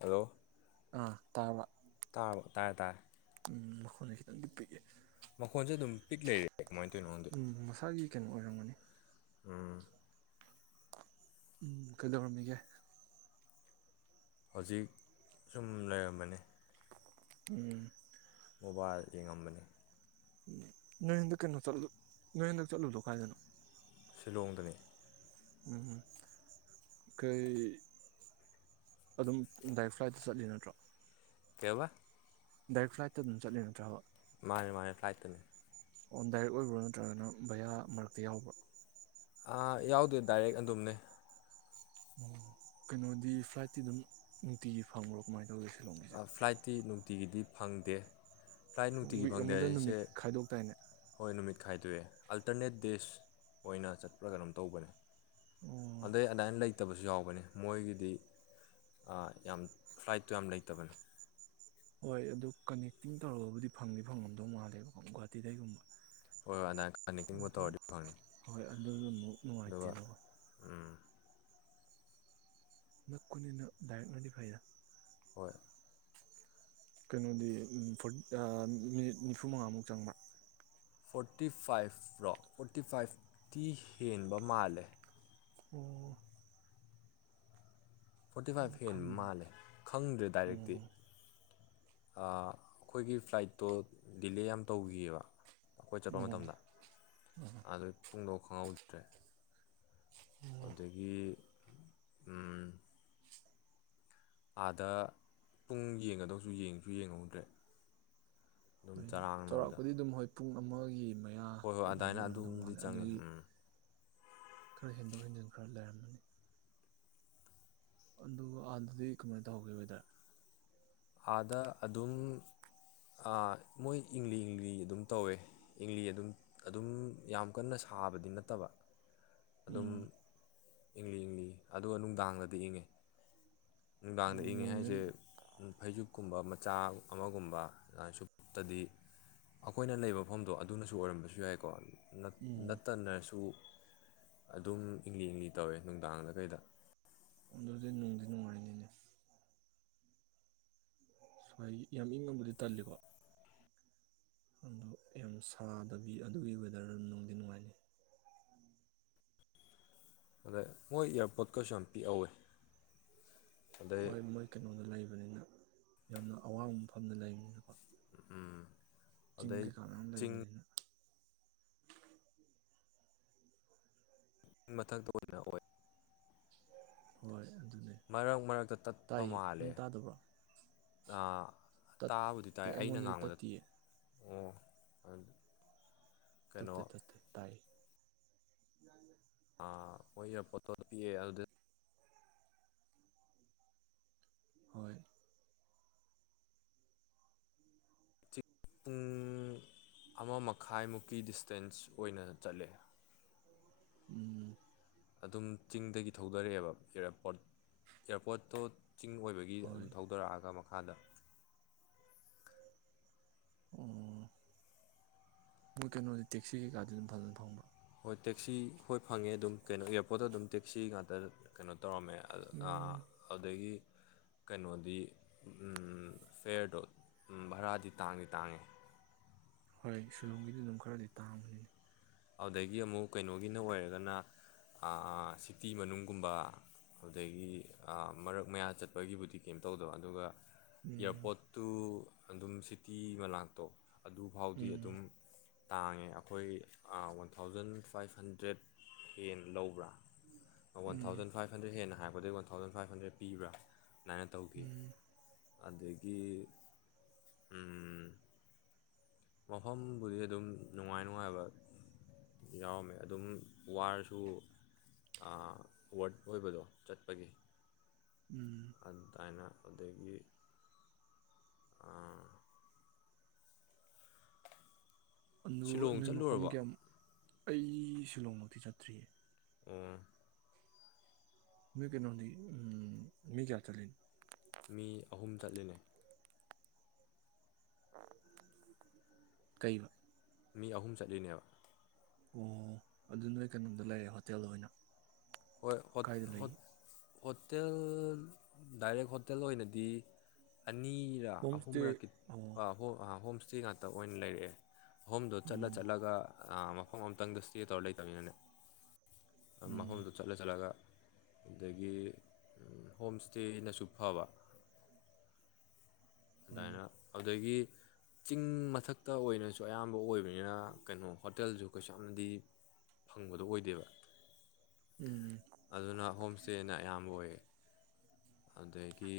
Hello ꯑꯥ ꯇꯥꯕ ꯇꯥꯔꯕ ꯇꯔꯦ ꯇꯔꯦ ꯃꯈꯣꯟꯅ ꯈꯤꯇꯪꯗꯤ ꯄꯤꯛꯏ ꯃꯈꯣꯟꯁꯨꯦ ꯑꯗꯨꯝ ꯄꯤꯛ ꯂꯩꯔꯦ ꯀꯃꯥꯏꯅ ꯇꯧꯅꯣ ꯈꯪꯗ ꯎꯝ ꯃꯁꯥꯒꯤ ꯀꯩꯅꯣ ꯑꯣꯏꯔꯝꯒꯅꯤ ꯎꯝ ꯎꯝ ꯀꯩꯗꯧꯔꯝꯃꯤꯒꯦ ꯍꯧꯖꯤꯛ ꯁꯨꯝ ꯂꯩꯔꯝꯕꯅꯤ [unintelligible] ꯃꯣꯕꯥꯏꯜ ꯌꯦꯡꯉꯝꯕꯅꯤ ꯅꯣꯏ ꯍꯗꯀ ꯀꯩꯅꯣ ꯆꯠ ꯅꯣꯏ ꯍꯜꯗꯛ ꯆꯠꯂꯨꯕꯗꯣ ꯗꯀꯥꯏꯗꯅꯣ ꯁꯤꯂꯣꯡꯗꯅꯤ ꯎꯝ ꯀꯩ ꯑꯗꯨꯝ ꯗꯥꯏꯔꯦꯛ ꯐ꯭ꯂꯥꯏꯠꯇ ꯆꯠꯂꯤ ꯅꯠꯇ꯭ꯔꯣ ꯀꯕ ꯗꯥꯏꯔꯦꯛ ꯐ꯭ꯂꯥꯏꯠꯇ ꯑꯗꯨꯝ ꯆꯠꯂꯤ ꯅꯠꯇ꯭ꯔꯕ ꯃꯥꯅꯦ ꯃꯥꯅꯦ ꯐ꯭ꯂꯥꯏꯇꯅꯦ ꯑꯣ ꯗꯥꯏꯔꯦꯛ ꯑꯣꯏꯕ꯭ꯔꯣ ꯅꯠꯇ꯭ꯔꯒꯅ ꯚꯌꯥ ꯃꯔꯛꯇ ꯌꯥꯎꯕ꯭ꯔꯥ ꯑ ꯌꯥꯎꯗꯦ ꯗꯥꯏꯔꯦꯛ ꯑꯗꯨꯝꯅꯦ ꯑꯣ ꯀꯩꯅꯣꯗꯤ ꯐ꯭ꯂꯥꯏꯠꯇꯤ ꯑꯗꯨꯝ ꯅꯨꯡꯇꯤꯒꯤ ꯐꯪꯕ꯭ꯔꯣ ꯀꯃꯥꯏꯅ ꯇꯧꯔꯤꯣꯏꯁꯤ ꯐ꯭ꯂꯥꯏꯠꯇꯤ ꯅꯨꯡꯇꯤꯒꯤꯗꯤ ꯐꯪꯗꯦ ꯐ꯭ꯂꯥꯏꯠ ꯅꯨꯡꯇꯤꯒꯤ ꯋꯤꯛ ꯑꯃꯗ ꯐꯪꯗꯦꯁꯦ ꯅꯨꯃꯤꯠ ꯈꯥꯏꯗꯣꯛꯇꯥꯏꯅꯦ ꯍꯣꯏ ꯅꯨꯃꯤꯠ ꯈꯥꯏꯗꯣꯛꯑꯦ ꯑꯜꯇꯔꯅꯦꯠ ꯗꯦꯖ ꯑꯣꯏꯅ ꯆꯠꯄ꯭ꯔꯥ ꯀꯩꯅꯣꯝ ꯇꯧꯕꯅꯦ ꯑꯣ ꯑꯗ ꯑꯗꯥꯅ ꯂꯩ ꯂꯩꯇꯕꯁꯨ ꯌꯥꯎꯕꯅꯤ ꯃꯣꯏꯒꯤꯗꯤ ꯌꯥꯝ ꯐ꯭ꯂꯥꯏꯠꯇꯨ ꯌꯥꯝ ꯂꯩꯇ ꯇꯕꯅ ꯍꯣꯏ ꯑꯗꯨ ꯀꯅꯦꯛꯇꯤꯡ ꯇꯧꯔꯒꯕꯨꯗꯤ ꯐꯪꯗꯤ ꯐꯪꯉꯝꯗꯧ ꯃꯥꯜꯂꯦꯕꯀꯣ ꯒꯨꯍꯥꯇꯤꯗꯩꯒꯨꯝꯕ ꯍꯣꯏ ꯍꯣꯏ ꯑꯗꯥ ꯀꯕ ꯇꯧꯔꯗꯤ ꯐꯪꯅꯤ ꯑꯗꯨꯒ ꯑꯃꯨꯛ ꯑꯗꯨꯒ ꯅꯨꯡꯉꯥꯏꯇꯦꯅꯀꯣ ꯎ ꯅꯛ ꯀꯨꯅꯤꯅ ꯗꯥꯏꯔꯛꯅꯗꯤ ꯐꯩꯗ [inaudible] ꯀꯩꯅꯣꯗꯤ ꯃꯤꯅꯤꯠ ꯅꯤꯐꯨ ꯃꯉꯥꯃꯨꯛ ꯆꯪꯕ꯭ꯔꯥ ꯐꯣꯔꯇꯤ ꯐꯥꯏꯚ ꯔꯣ ꯐꯣꯔꯇꯤ ꯐꯥꯏꯚꯇꯤ ꯍꯦꯟꯕ ꯃꯥꯜꯂꯦ ꯑꯣ ꯐꯣꯔꯇꯤ ꯑꯣ ꯐꯥꯏꯚ ꯍꯦꯟꯕ ꯈꯪꯗꯦ ꯃꯥꯜꯂꯦ ꯈꯪꯗ꯭ꯔꯦ ꯗꯥꯏꯔꯦꯛꯇꯤ ꯑꯣ ꯑꯩꯈꯣꯏꯒꯤ ꯐ꯭ꯂꯥꯏꯠꯇꯣ ꯗꯤꯂꯦ ꯌꯥꯝ ꯇꯧꯈꯤꯑꯕ ꯑꯩꯈꯣꯏ ꯆꯠꯄ ꯑꯣ ꯃꯇꯝꯗ ꯑꯗꯨ ꯄꯨꯡꯗꯣꯛ ꯈꯪꯍꯧꯗ꯭ꯔꯦ ꯑꯣ ꯑꯗꯨꯗꯒꯤ ꯑꯥꯗ ꯄꯨꯡ ꯌꯦꯡꯒꯗꯧꯁꯨ ꯌꯦꯡꯉꯁꯨ ꯌꯦꯡꯍꯧꯗ꯭ꯔꯦ ꯑꯗꯨꯝ ꯍꯣꯏꯅꯦ ꯆꯔꯥꯡꯅꯕꯗ ꯆꯥꯎꯔꯥꯛꯄꯗꯤ ꯑꯗꯨꯝ ꯍꯣꯏ ꯄꯨꯡ ꯑꯃꯒꯤ ꯃ ꯍꯣꯏ ꯍꯣꯏ ꯑꯗꯨꯃꯥꯏꯅ ꯑꯗꯨꯝꯗꯤ ꯆꯪꯉꯦ ꯎꯝ ꯈꯔ ꯍꯦꯟꯗꯣꯛ ꯍꯦꯟꯖꯤꯟ ꯈꯔ ꯂꯩꯔꯝꯃꯅꯤ ꯑꯗꯨ ꯑꯥꯟꯗꯨꯗꯤ ꯀꯃꯥꯏꯅ ꯇꯧꯍꯧꯒꯦ ꯋꯦꯗꯔ ꯑꯥꯗ ꯑꯗꯨꯝ ꯃꯣꯏ ꯏꯪꯂꯤ ꯏꯪꯂꯤ ꯑꯗꯨꯝ ꯇꯧꯋꯦ ꯏꯪꯂꯤ ꯑꯗꯨꯝ ꯑꯗꯨꯝ ꯌꯥꯝ ꯀꯟꯅ ꯁꯥꯕꯗꯤ ꯅꯠꯇꯕ ꯑꯗꯨꯝ ꯎꯝ ꯏꯪꯂꯤ ꯏꯪꯂꯤ ꯑꯗꯨꯒ ꯅꯨꯡꯗꯥꯡꯗꯗꯤ ꯏꯪꯉꯦ ꯅꯨꯡꯗꯥꯡꯗ ꯏꯪꯉꯦ ꯅꯨꯡꯗꯤ ꯍꯥꯏꯁꯦ ꯐꯩꯖꯛꯀꯨꯝꯕ ꯃꯆꯥ ꯑꯃꯒꯨꯝꯕ ꯑꯗꯨꯃꯥꯏ ꯁꯨꯞꯇꯗꯤ ꯑꯩꯈꯣꯏꯅ ꯂꯩꯕ ꯃꯐꯝꯗꯣ ꯑꯗꯨꯅꯁꯨ ꯑꯣꯏꯔꯝꯕꯁꯨ ꯌꯥꯏꯀꯣ ꯎꯝ ꯅꯠꯇꯅꯁꯨ ꯑꯗꯨꯝ ꯏꯪꯂꯤ ꯏꯪꯂꯤ ꯇꯧꯋꯦ ꯅꯨꯡꯗꯥꯡꯗ ꯀꯩꯗ ꯑꯗꯨꯗꯗꯤ ꯅꯅꯨꯡꯗꯤ ꯅꯨꯡꯉꯥꯏꯅꯤꯅꯦ ꯁ꯭ꯋꯥ ꯌꯥꯝ ꯏꯪꯕꯨꯗꯤ ꯇꯜꯂꯤꯀꯣ ꯑꯗꯣ ꯌꯥꯝ ꯁꯥꯗꯕꯤ ꯑꯗꯨꯒꯤ ꯋꯦꯗꯔ ꯑꯗꯨ ꯅꯨꯡꯗꯤ ꯅꯨꯡꯉꯥꯏꯅꯤ ꯑꯗ ꯃꯣꯏ ꯏꯌꯥꯔꯄꯣꯔꯠꯀꯁꯨ ꯌꯥꯝ ꯄꯤꯛꯍꯧꯋꯦ ꯑꯗꯩ ꯍꯣꯏ ꯃꯣꯏ ꯀꯩꯅꯣꯗ ꯂꯩꯕꯅꯤꯅ ꯌꯥꯝꯅ ꯑꯋꯥꯡꯕ ꯃꯐꯝꯗ ꯂꯩꯕꯅꯤꯅꯀꯣ ꯇꯤꯡ ꯑꯗꯩ ꯀ ꯀꯥꯟꯝ ꯆꯤꯡ ꯂꯩꯅꯤꯅ ꯃꯊꯛꯇ ꯑꯣꯏꯅ ꯑꯣꯏ ꯍꯣꯏ ꯑꯗꯨꯅꯦ ꯃꯔꯛ ꯃꯔꯛꯇ ꯇꯠꯄ ꯇꯥꯏꯌꯦ ꯃꯥꯜꯂꯦ ꯅꯪ ꯇꯥꯗꯕ꯭ꯔꯣ ꯇꯥꯕꯨꯗꯤ ꯇꯠꯇꯦ ꯇꯥꯏ ꯑꯩꯅ ꯑꯩꯉꯣꯟꯗꯗꯤ ꯉꯥꯡꯕꯗ ꯇꯠꯇꯤꯌꯦ ꯑꯣ ꯀꯩꯅꯣ ꯊꯞꯦ ꯇꯞꯦ ꯇꯥꯏ ꯑ ꯑ ꯍ ꯄ ꯇꯣꯄꯤꯑꯦ ꯑꯗꯨ ꯍꯣꯏ ꯄꯨꯡ ꯑꯃ ꯃꯈꯥꯏꯃꯨꯛꯀꯤ ꯗꯤꯁꯇꯦꯟꯁ ꯑꯣꯏꯅ ꯆꯠꯂꯦ ꯎꯝ ꯑꯗꯨꯝ ꯆꯤꯡꯗꯒꯤ ꯊꯧꯗꯔꯛꯑꯦꯕ ꯑꯦꯌꯥꯔꯄꯣꯔꯠ ꯑꯦꯌꯥꯔꯄꯣꯔꯠꯇꯣ ꯆꯤꯡ ꯑꯣꯏꯕꯒꯤ ꯍꯣꯏ ꯑꯗꯨꯝ ꯊꯧꯗꯔꯛꯑꯒ ꯃꯈꯥꯗ ꯎꯝ ꯃ ꯀꯩꯅꯣꯗꯤ ꯇꯦꯛꯁꯤ ꯀꯩꯀꯥꯗꯤ ꯑꯗꯨꯝ ꯐꯖꯅ ꯐꯪꯕ ꯍꯣꯏ ꯇꯦꯛꯁꯤ ꯍꯣꯏ ꯐꯪꯉꯦ ꯑꯗꯨꯝ ꯀꯩꯅꯣ ꯏꯌꯥꯔꯄꯣꯔꯠꯇ ꯑꯗꯨꯝ ꯇꯦꯛꯁꯤ ꯉꯥꯛꯇ ꯀꯩꯅꯣ ꯇꯧꯔꯝꯃꯦ ꯎꯝ ꯑꯗꯨꯗꯒꯤ ꯀꯩꯅꯣꯗꯤ ꯐꯤꯔꯗꯣ ꯚꯔꯥꯗꯤ ꯇꯥꯡꯗꯤ ꯇꯥꯡꯉꯦ ꯍꯣꯏ ꯁꯤꯂꯣꯡꯝꯒꯤꯗꯤ ꯑꯗꯨꯝ ꯈꯔꯗꯤ ꯇꯥꯡꯕꯅꯤꯅꯦ ꯑꯗꯨꯗꯒꯤ ꯑꯃꯨꯛ ꯀꯩꯅꯣꯒꯤꯅ ꯑꯣꯏꯔꯒꯅ ꯁꯤꯇꯤ ꯃꯅꯨꯡꯒꯨꯝꯕ ꯑꯗꯨꯗꯒꯤ ꯃꯔꯛ ꯃꯌꯥ ꯆꯠꯄꯒꯤꯕꯨꯗꯤ ꯀꯩꯝ ꯇꯧꯗꯕ ꯑꯗꯨꯒ ꯎꯝ ꯌꯥꯄꯠꯇꯨ ꯑꯗꯨꯝ ꯁꯤꯇꯤ ꯃꯅꯥꯛꯇꯣ ꯑꯗꯨ ꯐꯥꯎꯗꯤ ꯎꯝ ꯑꯗꯨꯝ ꯇꯥꯡꯉꯦ ꯑꯩꯈꯣꯏ ꯋꯥꯟ ꯊꯥꯎꯖꯟ ꯐꯥꯏꯚ ꯍꯟꯗ꯭ꯔꯦꯠ ꯍꯦ ꯂꯧꯕ꯭ꯔꯥ one um thousand um five hundred ꯍꯦꯟꯅ ꯍꯥꯏ ꯑꯩꯗꯩ ꯋꯥꯟ ꯊꯥꯎꯖꯟꯥꯏꯚꯟꯗ꯭ꯔꯦꯗ ꯄꯤꯕ꯭ꯔꯥ ꯅ ꯇꯧꯈꯤ ꯑꯗꯒꯤ ꯎ ꯃꯐꯝꯕꯨꯗꯤ ꯑꯗꯨꯝ ꯅꯨꯡꯉꯥꯏ ꯅꯨꯡꯉꯥꯏꯕ ꯌꯥꯎꯔꯝꯃꯦ ꯑꯗꯨꯝ ꯋꯥꯔꯁꯨ ꯋꯥꯔꯠ ꯑꯣꯏꯕꯗꯣ ꯆꯠꯄꯒꯤ ꯎꯝ ꯑꯗꯨ ꯇꯥꯏꯅ ꯑꯗꯨꯗꯒꯤ ꯑ ꯑꯗꯨ ꯁꯤꯂꯣꯡ ꯅꯣꯏ ꯃꯐꯝ ꯆꯠꯂꯨꯔꯕ ꯀꯌꯥꯝ ꯑꯩ ꯁꯤꯂꯣꯡꯃꯛꯇꯤ ꯆꯠꯇ꯭ꯔꯤꯌꯦ ꯑꯣ ꯃꯤ ꯀꯩꯅꯣ ꯎꯝ ꯃꯤ ꯀꯌꯥ ꯆ ꯂꯩꯅꯤ ꯃꯤ ꯑꯍꯨꯝ ꯆꯠꯂꯤꯅꯦ ꯀꯩꯕ ꯃꯤ ꯑꯍꯨꯝ ꯆꯠꯂꯤꯅꯦꯕ ꯑꯣ ꯑꯗꯨ ꯅꯣꯏ ꯀꯩꯅꯣꯝꯗ ꯂꯩꯔꯦ ꯍꯣꯇꯦꯜ ꯑꯣꯏꯅ ꯍꯣꯏ ꯍ ꯀꯥꯏꯗ ꯍ ꯂꯩ ꯍꯣꯇꯦꯜ ꯗꯥꯏꯔꯦꯛ ꯍꯣꯇꯦꯜ ꯑꯣꯏꯅꯗꯤ ꯑꯅꯤꯔ ꯍꯣꯝ ꯏꯁꯇꯦ ꯑꯍꯨꯝꯔꯛ ꯑꯣ ꯍꯣ ꯍꯣꯝ ꯁꯤ ꯉꯥꯛꯇ ꯑꯣꯏꯅ ꯂꯩꯔꯛꯑꯦ ꯑꯍꯣꯝꯗꯣ ꯆꯠꯂ ꯎꯝ ꯆꯠꯂꯒ ꯃꯐꯝ ꯑꯃꯇꯪꯗ ꯁ꯭ꯇꯦ ꯇꯧꯔ ꯂꯩꯇꯃꯤꯅꯅꯦ ꯎꯝ ꯃꯐꯝꯗꯨ ꯆꯠꯂ ꯆꯠꯂꯒ ꯑꯗꯒꯤ ꯍꯣꯝ ꯏꯁꯇꯦꯅꯁꯨ ꯐꯕ ꯍꯣꯏꯅꯦ ꯑꯗꯨꯃꯥꯏꯅ ꯑꯗꯨꯗꯒꯤ ꯆꯤꯡ ꯃꯊꯛꯇ ꯑꯣꯏꯅꯁꯨ ꯑꯌꯥꯝꯕ ꯑꯣꯏꯕꯅꯤꯅ ꯀꯩꯅꯣ ꯍꯣꯇꯦꯜꯁꯨ ꯀꯩꯁꯨ ꯌꯥꯝꯅꯗꯤ ꯐꯪꯕꯗꯣ ꯑꯣꯏꯗꯦꯕ ꯎꯝ ꯑꯗꯨꯅ ꯍꯣꯝ ꯏꯁꯇꯦꯅ ꯑꯌꯥꯝꯕ ꯑꯣꯏꯌꯦ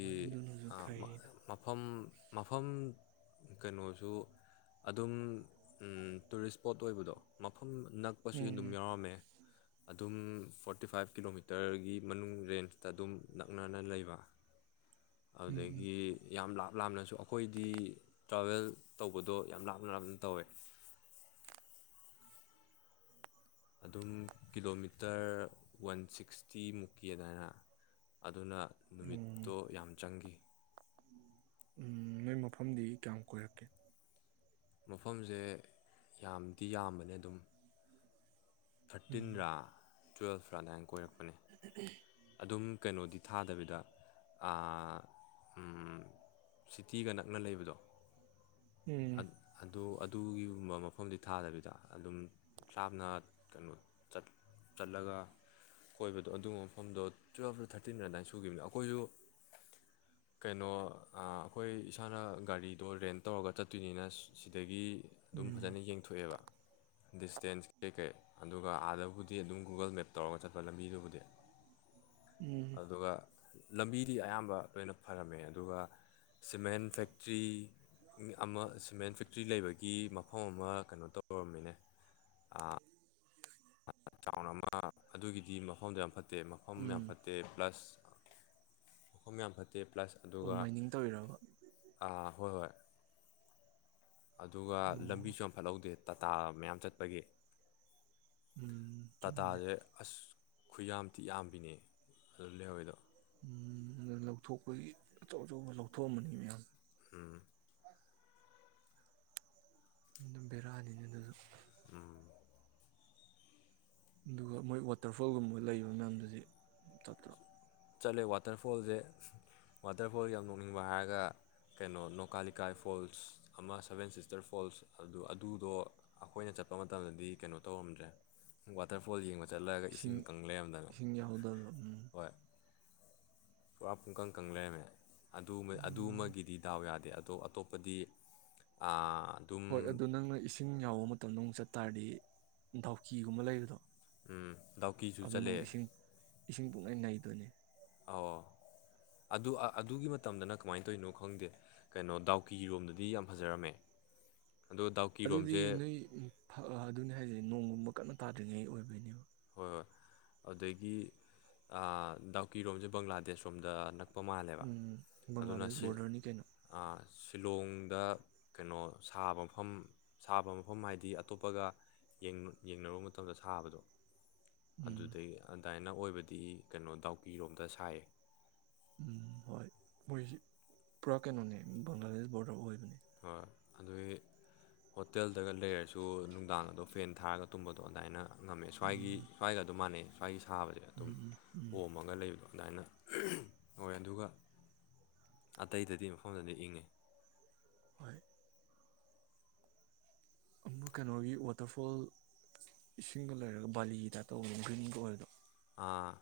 ꯍꯣꯏ ꯑꯗꯨꯅꯁꯨ ꯐꯩꯗ ꯃꯐꯝ ꯃꯐꯝ ꯀꯩꯅꯣꯁꯨ ꯑꯗꯨꯝ ꯇꯨꯔꯤꯁ ꯏꯁꯄꯣꯠ ꯑꯣꯏꯕꯗꯣ ꯃꯐꯝ ꯅꯛꯄꯁꯨ ꯑꯗꯨꯝ ꯎꯝ ꯌꯥꯎꯔꯝꯃꯦ ꯑꯗꯨꯝ ꯐꯣꯔꯇꯤ ꯐꯥꯏꯚ ꯀꯤꯂꯣꯃꯤꯇꯔꯒꯤ ꯃꯅꯨꯡ ꯔꯦꯟꯁꯇ ꯑꯗꯨꯝ ꯅꯛꯅꯅ ꯂꯩꯕ [inaudible] ꯎꯝ ꯎꯝ ꯑꯗꯨꯗꯒꯤ ꯌꯥꯝ ꯂꯥꯛ ꯂꯞ ꯂꯥꯞꯅꯁꯨ ꯑꯩꯈꯣꯏꯗꯤ ꯇ꯭ꯔꯥꯚꯦꯜ ꯇꯧꯕꯗꯣ ꯌꯥꯝ ꯂꯥꯞꯅ ꯂꯥꯞꯅ ꯇꯧꯋꯦ ꯑꯗꯨꯝ ꯀꯤꯂꯣꯃꯤꯇꯔ ꯋꯥꯟ ꯁꯤꯛꯁꯇꯤ ꯃꯨꯛꯀꯤꯅꯅ ꯑꯗꯨꯅ ꯎꯝ ꯅꯨꯃꯤꯠꯇꯣ ꯌꯥꯝ ꯆꯪꯈꯤ ꯀꯝꯈꯔꯀꯦ ꯃꯐꯝꯁꯦ ꯌꯥꯝꯗꯤ ꯌꯥꯝꯕꯅꯦ ꯑꯗꯨꯝ ꯊꯥꯔꯇꯤꯟ ꯎꯝ ꯔꯥ ꯇꯨꯌꯦꯜꯐ ꯐꯥꯗꯥꯏ ꯀꯣꯏꯔꯛꯄꯅꯤ ꯑꯗꯨꯝ ꯀꯩꯅꯣꯗꯤ ꯊꯥꯗꯕꯤꯗ ꯁꯤꯇꯤꯒ ꯅꯛꯅ ꯂꯩꯕꯗꯣ ꯎꯝ ꯑꯗꯨ ꯑꯗꯨꯒꯤꯒꯨꯝꯕ ꯃꯐꯝꯗꯤ ꯊꯥꯗꯕꯤꯗ ꯑꯗꯨꯝ ꯆꯅ ꯀꯩꯅꯣ ꯆꯠꯂꯒ ꯀꯣꯏꯕꯗꯣ ꯑꯗꯨ ꯁꯣꯐꯝꯗꯣ ꯇꯨꯌꯦꯜꯞ ꯇꯨ ꯊꯥꯔꯇꯤꯟ ꯑꯗꯨꯃꯏ ꯁꯨꯈꯤꯕꯅꯣ ꯑꯩꯈꯣꯏꯁꯨ ꯀꯩꯅꯣ ꯑꯩꯈꯣꯏ ꯏꯁꯥꯅ ꯒꯥꯔꯤꯗꯣ ꯔꯦꯟ ꯇꯧꯔꯒ ꯆꯠꯇꯣꯏꯅꯤꯅ ꯁꯤꯗꯒꯤ ꯑꯗꯨꯝ ꯎꯝ ꯐꯖꯅ ꯌꯦꯡꯊꯣꯛꯑꯦꯕ ꯗꯤꯁꯇꯦꯟꯁ ꯀꯩꯀꯩ ꯑꯗꯨꯒ ꯑꯥꯗꯕꯨꯗꯤ ꯑꯗꯨꯝ ꯒꯨꯒꯜ ꯃꯦꯞ ꯇꯧꯔꯒ ꯆꯠꯄ ꯂꯝꯕꯤꯗꯨꯕꯨꯗꯤ ꯎꯝ ꯑꯗꯨꯒ ꯂꯝꯕꯤꯗꯤ ꯑꯌꯥꯝꯕ ꯂꯣꯏꯅ ꯐꯔꯝꯃꯦ ꯑꯗꯨꯒ ꯁꯤꯃꯦꯟ ꯐꯦꯛꯇ꯭ꯔꯤ ꯑꯃ ꯁꯤꯃꯦꯟ ꯐꯦꯛꯇ꯭ꯔꯤ ꯂꯩꯕꯒꯤ ꯃꯐꯝ ꯑꯃ ꯀꯩꯅꯣ ꯇꯧꯔꯝꯃꯤꯅꯦ ꯆꯥꯎꯟ ꯑꯃ ꯑꯗꯨꯒꯤꯗꯤ ꯃꯐꯝꯗꯣ ꯌꯥꯝ ꯐꯠꯇ ꯐꯠꯇꯦ ꯃꯐꯝ ꯎꯝ ꯌꯥꯝ ꯐꯠꯇꯦ ꯄ꯭ꯂꯁ [inaudible] ꯄ꯭ꯂꯥꯁ ꯑꯣ ꯑꯗꯨꯒꯥ ꯃꯥꯏꯅꯤꯡ ꯇꯧꯔꯤꯔꯕ ꯑꯥ ꯍꯣꯏ ꯍꯣꯏ꯫ ꯑꯗꯨꯒꯥ ꯑꯣ ꯂꯝꯕꯤꯁꯨ ꯌꯥꯝ ꯐꯠꯂꯋꯦ꯫ ꯇꯥꯇꯥ ꯃꯌꯥꯝ ꯆ꯭ꯇꯄꯥꯒꯤ꯫ ꯎꯝ ꯆꯨꯝꯃꯤꯅꯦ ꯇꯇꯥꯗꯤꯦ ꯑꯁ ꯈꯨꯌꯥꯝꯇꯤ ꯌꯥꯝꯕꯤꯅꯦ ꯑꯗꯨ ꯂꯩꯍꯧꯋꯦꯗꯣ ꯂꯧꯊꯣꯛꯄꯒꯤ ꯑꯆꯧ ꯑꯆꯧꯕ ꯂꯧꯊꯣꯛꯑꯝꯕꯅꯤ ꯃꯌꯥꯝ ꯑꯗꯨꯝ ꯕꯕꯤꯔꯛꯑꯅꯤꯅꯦ ꯑꯗꯨꯁꯨ ꯑꯗꯨꯒ ꯃꯣꯏ ꯋꯥꯇꯔꯐꯣꯜꯒꯨꯝꯕ ꯂꯩꯕ ꯃꯌꯥꯝꯗꯨꯗꯤ ꯆꯠꯇ꯭ꯔꯣ ꯆꯠꯂꯦ ꯋꯥꯇꯔꯐꯣꯜꯁꯦ ꯋꯥꯇꯔꯐꯣꯜ ꯌꯥꯝ ꯅꯣꯛꯅꯤꯡꯕ ꯍꯥꯏꯔꯒ ꯀꯩꯅꯣ ꯅꯣꯀꯥꯂꯤꯀꯥꯏ ꯐꯣꯜꯁ ꯑꯃ ꯁꯕꯦꯟ ꯁꯤꯁꯇꯔ ꯐꯣꯜꯁ ꯑꯗꯨ ꯑꯗꯨꯗꯣ ꯑꯩꯈꯣꯏꯅ ꯆꯠꯄ ꯃꯇꯝꯗꯗꯤ ꯀꯩꯅꯣ ꯇꯧꯔꯝꯗ꯭ꯔꯦ ꯋꯥꯇꯔꯐꯣꯜ ꯌꯦꯡꯕ ꯆ ꯆꯠꯂꯒ ꯏꯁꯤꯡ ꯀꯪꯂꯦ ꯑꯃꯗꯅ ꯏꯁꯤꯡ ꯌꯥꯎꯗꯕ ꯎꯝ ꯍꯣꯏ ꯑꯞ ꯏꯀ ꯀꯪ ꯂꯩꯦꯃꯦ ꯑꯗꯨ ꯎꯝ ꯑꯗꯨꯃꯗꯤ ꯗꯥꯎ ꯌꯥꯗꯦ ꯑꯗꯣ ꯑꯇꯣꯞꯄꯗꯤ ꯑꯗꯨꯝ ꯍꯣꯏ ꯑꯗꯨ ꯅꯪꯅ ꯏꯁꯤꯡ ꯌꯥꯎꯕ ꯃꯇꯝꯗꯣ ꯑꯃꯨꯛ ꯆꯠꯇꯥꯥꯔꯗꯤ ꯗꯥꯎꯀꯤꯒꯨꯝꯕ ꯂꯩꯕꯗꯣ ꯗꯥꯎꯀꯤꯁꯨ ꯑꯗꯨ ꯅ ꯆꯠꯂꯦ ꯏꯁꯤꯡ ꯏꯁꯤꯡ ꯄꯨꯡꯂꯥꯏ ꯅꯥꯏ ꯑꯗꯨꯅꯦ ꯑꯧ ꯑꯗꯨ ꯑꯗꯨꯒꯤ ꯃꯇꯝꯗꯅ ꯀꯃꯥꯏꯅ ꯇꯧꯔꯤꯅꯣ ꯈꯪꯗꯦ ꯀꯩꯅꯣ ꯗꯥꯎꯀꯤꯔꯣꯝꯗꯗꯤ ꯌꯥꯝ ꯐꯖꯔꯝꯃꯦ ꯑꯗꯣ ꯑꯗꯨꯗꯤ ꯗꯥꯎꯀꯤꯔꯣꯝꯁꯦ ꯅꯣꯏ ꯑꯗꯨꯅꯤ ꯍꯥꯏꯁꯦ ꯅꯣꯡꯒꯨꯝꯕ ꯀꯟꯅ ꯇꯥꯗ꯭ꯔꯤꯉꯩ ꯑꯣꯏꯕ [inaudible] ꯍꯣꯏ ꯍꯣꯏ ꯑꯗꯨꯗꯒꯤ ꯗꯥꯎꯀꯤꯔꯣꯝꯁꯦ ꯕꯪꯒ꯭ꯂꯥꯗꯦꯁ ꯔꯣꯝꯗ ꯃꯥꯜꯂꯦꯕ ꯎꯝ ꯑꯗꯨꯅ ꯁꯤ ꯪꯒ꯭ꯂꯥꯗꯦꯁ ꯣꯔꯗꯔꯅꯤ ꯀꯩꯅꯩꯅꯣ ꯁꯤꯂꯣꯡꯗ ꯀꯩꯅꯣ ꯁꯥꯕ ꯃꯐꯝ ꯁꯥꯕ ꯃꯐꯝ ꯍꯥꯏꯗꯤ ꯑꯇꯣꯞꯄꯒ ꯌꯦꯡꯅꯔꯨꯕ ꯃꯇꯝꯗ ꯁꯥꯕꯗꯣ ꯎꯝ ꯑꯗꯨꯗꯩ ꯑꯗꯨꯃꯥꯏꯅ ꯑꯣꯏꯕꯗꯤ ꯀꯩꯅꯣ ꯗꯥꯎꯀꯤꯔꯣꯝꯇ ꯁꯥꯏꯌꯦ ꯎꯝ ꯍꯣꯏ ꯃꯣꯏꯁꯤ ꯄꯨꯔꯥ ꯀꯩꯅꯣꯅꯦ ꯕꯪꯒ꯭ꯂꯥꯗꯦꯁ ꯕꯣꯔꯗꯔ ꯑꯣꯏꯕꯅꯦ ꯍꯣꯏ ꯑꯗꯨꯒꯤ ꯍꯣꯇꯦꯜꯗꯒ ꯂꯩꯔꯁꯨ ꯅꯨꯡꯗꯥꯡ ꯑꯗꯣ ꯐꯦꯟ ꯊꯥꯔꯒ ꯇꯨꯝꯕꯗꯣ ꯑꯗꯨꯃꯥꯏꯅ ꯉꯝꯃꯦ ꯁ꯭ꯋꯥꯏꯒꯤ ꯎꯝ ꯁ꯭ꯋꯥꯏꯒ ꯑꯗꯨ ꯃꯥꯟꯅꯩ ꯁ꯭ꯋꯥꯏꯒꯤ ꯊꯥꯕꯁꯦ ꯎꯝ ꯑꯗꯨꯝ ꯎꯝ ꯎꯝ ꯑꯣꯝꯃꯒ ꯂꯩꯕꯗꯣ ꯑꯗꯨꯃꯥꯏꯅ ꯑꯣꯏ ꯑꯗꯨꯒ ꯑꯇꯩꯗꯗꯤ ꯃꯐꯝꯗꯗꯤ ꯏꯪꯉꯦ ꯍꯣꯏ ꯑꯃ ꯀꯩꯅꯣꯒꯤ ꯋꯥꯇꯔꯐꯣꯜ ꯏꯁꯤꯡꯗ ꯂꯩꯔꯒ ꯕꯥꯂꯤꯒꯤꯗ ꯇꯧꯕꯅꯦ ꯒ꯭ꯔꯤꯟꯒꯤ ꯑꯣꯏꯜꯗꯣ ꯑꯃ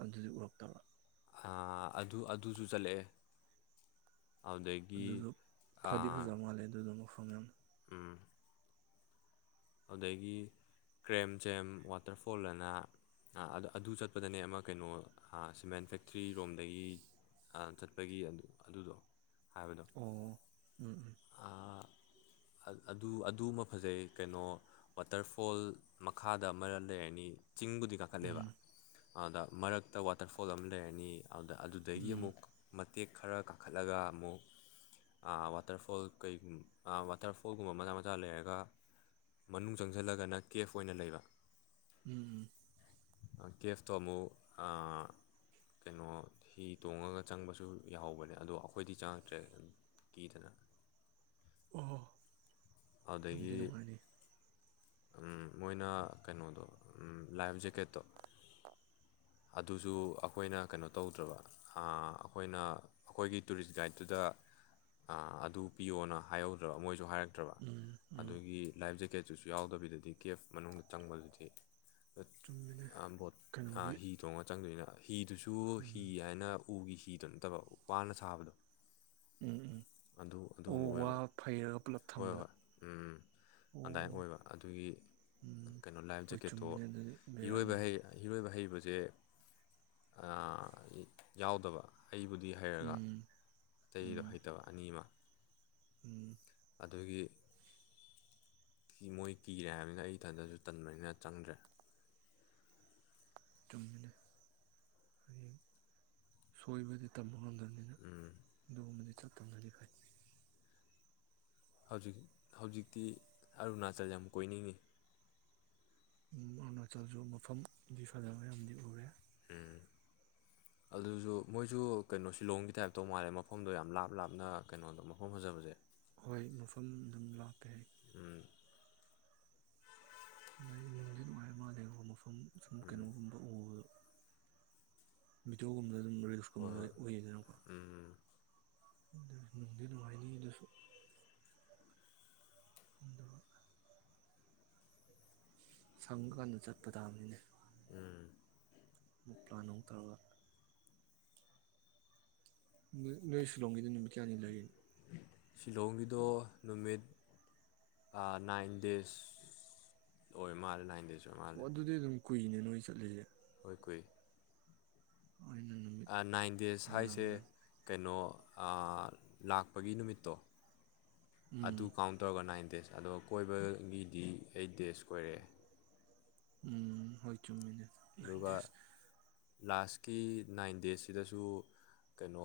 ꯑꯗꯨꯗꯤ ꯎꯔꯛꯇꯔ ꯑꯗꯨ ꯑꯗꯨꯁꯨ ꯆꯠꯂꯛꯑꯦ ꯑꯗꯨꯗꯒꯤ ꯑꯗꯨꯁꯨ ꯐꯗꯤ ꯑꯥ ꯐꯖꯕ ꯃꯥꯜꯂꯦ ꯑꯗꯨꯗꯨ ꯑꯗꯨꯗꯒꯤ ꯀ꯭ꯔꯦꯝꯖꯦꯝ ꯋꯥꯇꯔꯐꯣꯜ ꯑꯅ ꯑꯗꯨ ꯆꯠꯄꯗꯅꯦ ꯑꯃ ꯀꯩꯅꯣ ꯁꯤꯃꯦꯟ ꯐꯦꯛꯇ꯭ꯔꯤꯔꯣꯝꯗꯒꯤ ꯆꯠꯄꯒꯤ ꯑꯗꯨꯗꯣ ꯑꯣ ꯎꯝ ꯎꯝ ꯑ ꯑꯗꯨ ꯑꯗꯨꯃ ꯐꯖꯩ ꯀꯩꯅꯣ ꯋꯥꯇꯔꯐꯣꯜ ꯃꯈꯥꯗ ꯑꯃ ꯂꯩꯔꯅꯤ ꯆꯤꯡꯕꯨꯗꯤ ꯀꯥꯈꯠꯂꯦꯕ ꯎꯝ ꯑꯗ ꯃꯔꯛꯇ ꯋꯥꯇꯔꯐꯣꯜ ꯑꯃ ꯂꯩꯔꯅꯤ ꯑꯧꯗ ꯑꯗꯨꯗꯒꯤ ꯎꯝ ꯑꯃꯨꯛ ꯃꯠ ꯇꯦꯛ ꯈꯔ ꯀꯥꯈꯠꯂꯒ ꯑꯃꯨꯛ ꯑ ꯋꯥ ꯇꯔꯐꯣꯜ ꯀꯩꯒꯨꯝ ꯑ ꯋꯥꯇꯔꯐꯣꯜꯒꯨꯝꯕ ꯃꯆꯥ ꯃꯆꯥ ꯂꯩꯔꯒ ꯃꯅꯨꯡ ꯆꯪꯁꯜꯂꯒꯅ ꯀꯦꯐ ꯑꯣꯏꯅ ꯂꯩꯕ ꯎꯝ ꯀꯦꯐꯇꯣ ꯑꯃꯨꯛ ꯑꯥ ꯀꯩꯅꯣ ꯍꯤ ꯇꯣꯡꯉꯒ ꯆꯪꯕꯁꯨ ꯌꯥꯎꯍꯧꯕꯅꯦ ꯑꯗꯣ ꯑꯈꯣꯏꯗꯤ ꯆꯪꯉꯛꯇ꯭ꯔꯦ ꯀꯤꯗꯅ ꯑꯣꯍꯣ ꯅꯨꯡꯗꯤ ꯅꯨꯡꯉꯥꯢꯅꯤ ꯎꯝ ꯃꯣꯏꯅ ꯀꯩꯅꯣꯗꯣ ꯂꯥꯏꯐ ꯖꯦꯀꯦꯠꯇꯣ ꯑꯗꯨꯁꯨ ꯑꯈꯣꯏꯅ ꯀꯩꯅꯣ ꯇꯧꯗ꯭ꯔꯕ ꯑꯥ ꯑꯈꯣꯏꯅ ꯑꯈꯣꯏꯒꯤ ꯇꯨꯔꯤꯁ ꯒꯥꯏꯠꯇꯨꯗ ꯑꯥ ꯑꯗꯨ ꯄꯤꯌꯣꯅ ꯍꯥꯏꯍꯧꯗ꯭ꯔꯕ ꯃꯣꯏꯁꯨ ꯍꯥꯏꯔꯛꯇ꯭ꯔꯕ ꯎꯝ ꯎꯝ ꯑꯗꯨꯒꯤ ꯂꯥꯏꯐ ꯖꯦꯀꯦꯠꯇꯨꯁꯨ ꯌꯥꯎꯗꯕꯤꯗꯗꯤ ꯀꯦꯐ ꯃꯅꯨꯡꯗ ꯆꯪꯕꯗꯨꯗꯤ ꯆꯨꯝꯃꯤꯅꯦ ꯑꯝ ꯕꯣꯠ ꯑꯥ ꯀꯩꯅꯣꯒꯤ ꯍꯤ ꯇꯣꯡꯉꯒ ꯆꯪꯗꯣꯏꯅꯤꯅ ꯍꯤꯗꯨꯁꯨ ꯎꯝ ꯍꯤ ꯍꯥꯏꯅ ꯎꯒꯤ ꯍꯤ ꯏꯗꯨꯨ ꯅꯠꯇꯕ ꯋꯥꯅ ꯁꯥꯕꯗꯣ ꯎꯝ ꯎꯝ ꯑꯗꯨ ꯑꯣ ꯑꯗꯨꯒꯨꯝꯕ ꯋꯥ ꯑꯣꯏꯕ ꯐꯩꯔꯒ ꯄꯨꯜꯂꯞ ꯍꯣꯏ ꯊꯝꯕꯗꯣ ꯍꯣꯏ ꯎꯝ ꯑꯗꯥꯏꯅ ꯑꯣ ꯑꯣꯏꯕ ꯑꯗꯨꯒꯤ ꯎꯝ ꯀꯩꯅꯣ ꯂꯥꯏꯐ ꯍꯣꯏ ꯖꯦꯀꯦꯠꯇꯣ ꯆꯨꯝꯃꯤꯅꯦ ꯑꯗꯨꯗꯤ ꯏꯔꯣꯏꯕ ꯕꯦꯔꯥꯅꯤꯅꯦ ꯍꯩ ꯏꯔꯣꯏꯕ ꯍꯩꯕꯖꯦ ꯖꯦ ꯑꯥ ꯌꯥꯎꯗꯕ ꯑꯩꯕꯨꯗꯤ ꯍꯩꯔꯒ ꯎꯝ ꯑꯇꯩꯗꯣ ꯎꯝ ꯍꯩꯇꯕ ꯑꯅꯤꯃꯛ ꯎꯝ ꯑꯗꯨꯒꯤ ꯀꯤ ꯃꯣꯏ ꯀꯤꯔꯦ ꯍꯥꯏꯕꯅꯤꯅ ꯑꯩ ꯏꯊꯟꯇꯁꯨ ꯇꯟꯕꯅꯤꯅ ꯆꯪꯗ꯭ꯔꯦ ꯆꯨꯝꯃꯤꯅꯦ ꯍꯌꯦꯡ ꯁꯣꯏꯕꯗꯤ ꯇꯝꯕ ꯉꯝꯗꯕꯅꯤꯅ ꯑꯗꯨꯒꯨꯝꯕꯗꯤ ꯆꯠꯇꯝꯅꯗꯤ ꯐꯩ ꯍꯧꯖꯤꯛ ꯍꯧꯖꯤꯛꯇꯤ ꯑꯔꯨꯅꯥꯆꯜ ꯌꯥꯝ ꯀꯣꯏꯅꯤꯡꯉꯤ ꯎꯝ ꯑꯔꯨꯅꯥꯆꯜꯁꯖꯨ ꯃꯐꯝ ꯗꯤ ꯐꯖꯕ ꯌꯥꯝꯗꯤ ꯎꯔꯦ ꯑꯗꯨꯖꯨ ꯃꯣꯏꯖꯨ ꯀꯩꯅꯣ ꯁꯤꯂꯣꯡꯒꯤ ꯇꯥꯏꯞꯇꯧ ꯃꯥꯜꯂꯦ ꯃꯐꯝꯗꯣ ꯌꯥꯝ ꯂꯥꯞ ꯂꯥꯞꯅ ꯀꯩꯅꯣꯗꯣ ꯃꯐꯝ ꯐꯖꯕꯖꯦ ꯍꯣꯏ ꯃꯐꯝ ꯑꯗꯨꯝ ꯂꯥꯞꯄꯦ ꯍꯥꯏ ꯑꯗꯒꯤ ꯅꯨꯡꯗꯤ ꯅꯨꯡꯉꯥꯏ ꯃꯥꯜꯂꯦꯀꯣ ꯃꯐꯝ ꯁꯨꯝ ꯀꯩꯅꯣꯒꯨꯝꯕ ꯎꯕꯗꯣ ꯚꯤꯗꯤꯌꯣꯒꯨꯝ ꯑꯗꯨꯝ ꯍꯣꯏ ꯍꯣꯏ ꯔꯤꯜꯁꯀꯨꯝꯕꯗꯗꯤ ꯎꯏꯌꯦꯗꯅꯀꯣ ꯑꯗꯨꯕꯨ ꯅꯨꯡꯗꯤ ꯅꯨꯡꯉꯥꯏꯅꯤ ꯑꯗꯨꯁꯨ ꯑꯗꯨꯒ ꯁꯪ ꯀꯥꯟꯗ ꯆꯠꯄ ꯇꯥꯕꯅꯤꯅꯦ ꯎꯝ ꯃꯨꯛ ꯄ꯭ꯂꯥꯟꯅꯣꯡ ꯇꯧꯔꯒ ꯅ ꯅꯣꯏ ꯁꯤꯂꯣꯡꯒꯤꯗꯣ ꯅꯨꯃꯤꯠ ꯀꯌꯥꯅꯤ ꯂꯩꯔꯤꯅꯣ ꯁꯤꯂꯣꯡꯒꯤꯗꯣ ꯅꯨꯃꯤꯠ ꯑ ꯅꯥꯏꯟ ꯗꯦꯁ ꯑꯣꯏꯔ ꯃꯥꯂꯦ ꯅꯥꯏꯟ ꯗꯦꯁ ꯑꯣ ꯑꯗꯨꯗꯤ ꯑꯗꯨꯝ ꯀꯨꯏꯅꯦ ꯅꯣꯏ ꯆꯠꯂꯤꯖꯦ ꯍꯣꯏ ꯀꯨꯏ ꯑꯩꯅ ꯅꯨꯃꯤꯠ ꯅꯥꯏꯟ ꯗꯦꯖ ꯍꯥꯏꯁꯦ ꯌꯥꯝꯅ ꯀꯩꯅꯣ ꯂꯥꯛꯄꯒꯤ ꯅꯨꯃꯤꯠꯇꯣ ꯎꯝ ꯑꯗꯨ ꯀꯥꯎꯟꯇꯔꯒ ꯅꯥꯏꯅ ꯗꯦꯖ ꯑꯗꯣ ꯀꯣꯏꯕꯒꯤꯗꯤ ꯑꯩꯠ ꯗꯦꯖ ꯀꯣꯏꯔꯛꯑꯦ ꯎꯝ ꯍꯣꯏ ꯆꯨꯝꯃꯤꯅꯦ ꯅꯥꯏꯟ ꯑꯗꯨꯒ ꯗꯦꯖ ꯂꯥꯁꯀꯤ ꯅꯥꯏꯟ ꯗꯦꯖꯁꯤꯗꯁꯨ ꯀꯩꯅꯣ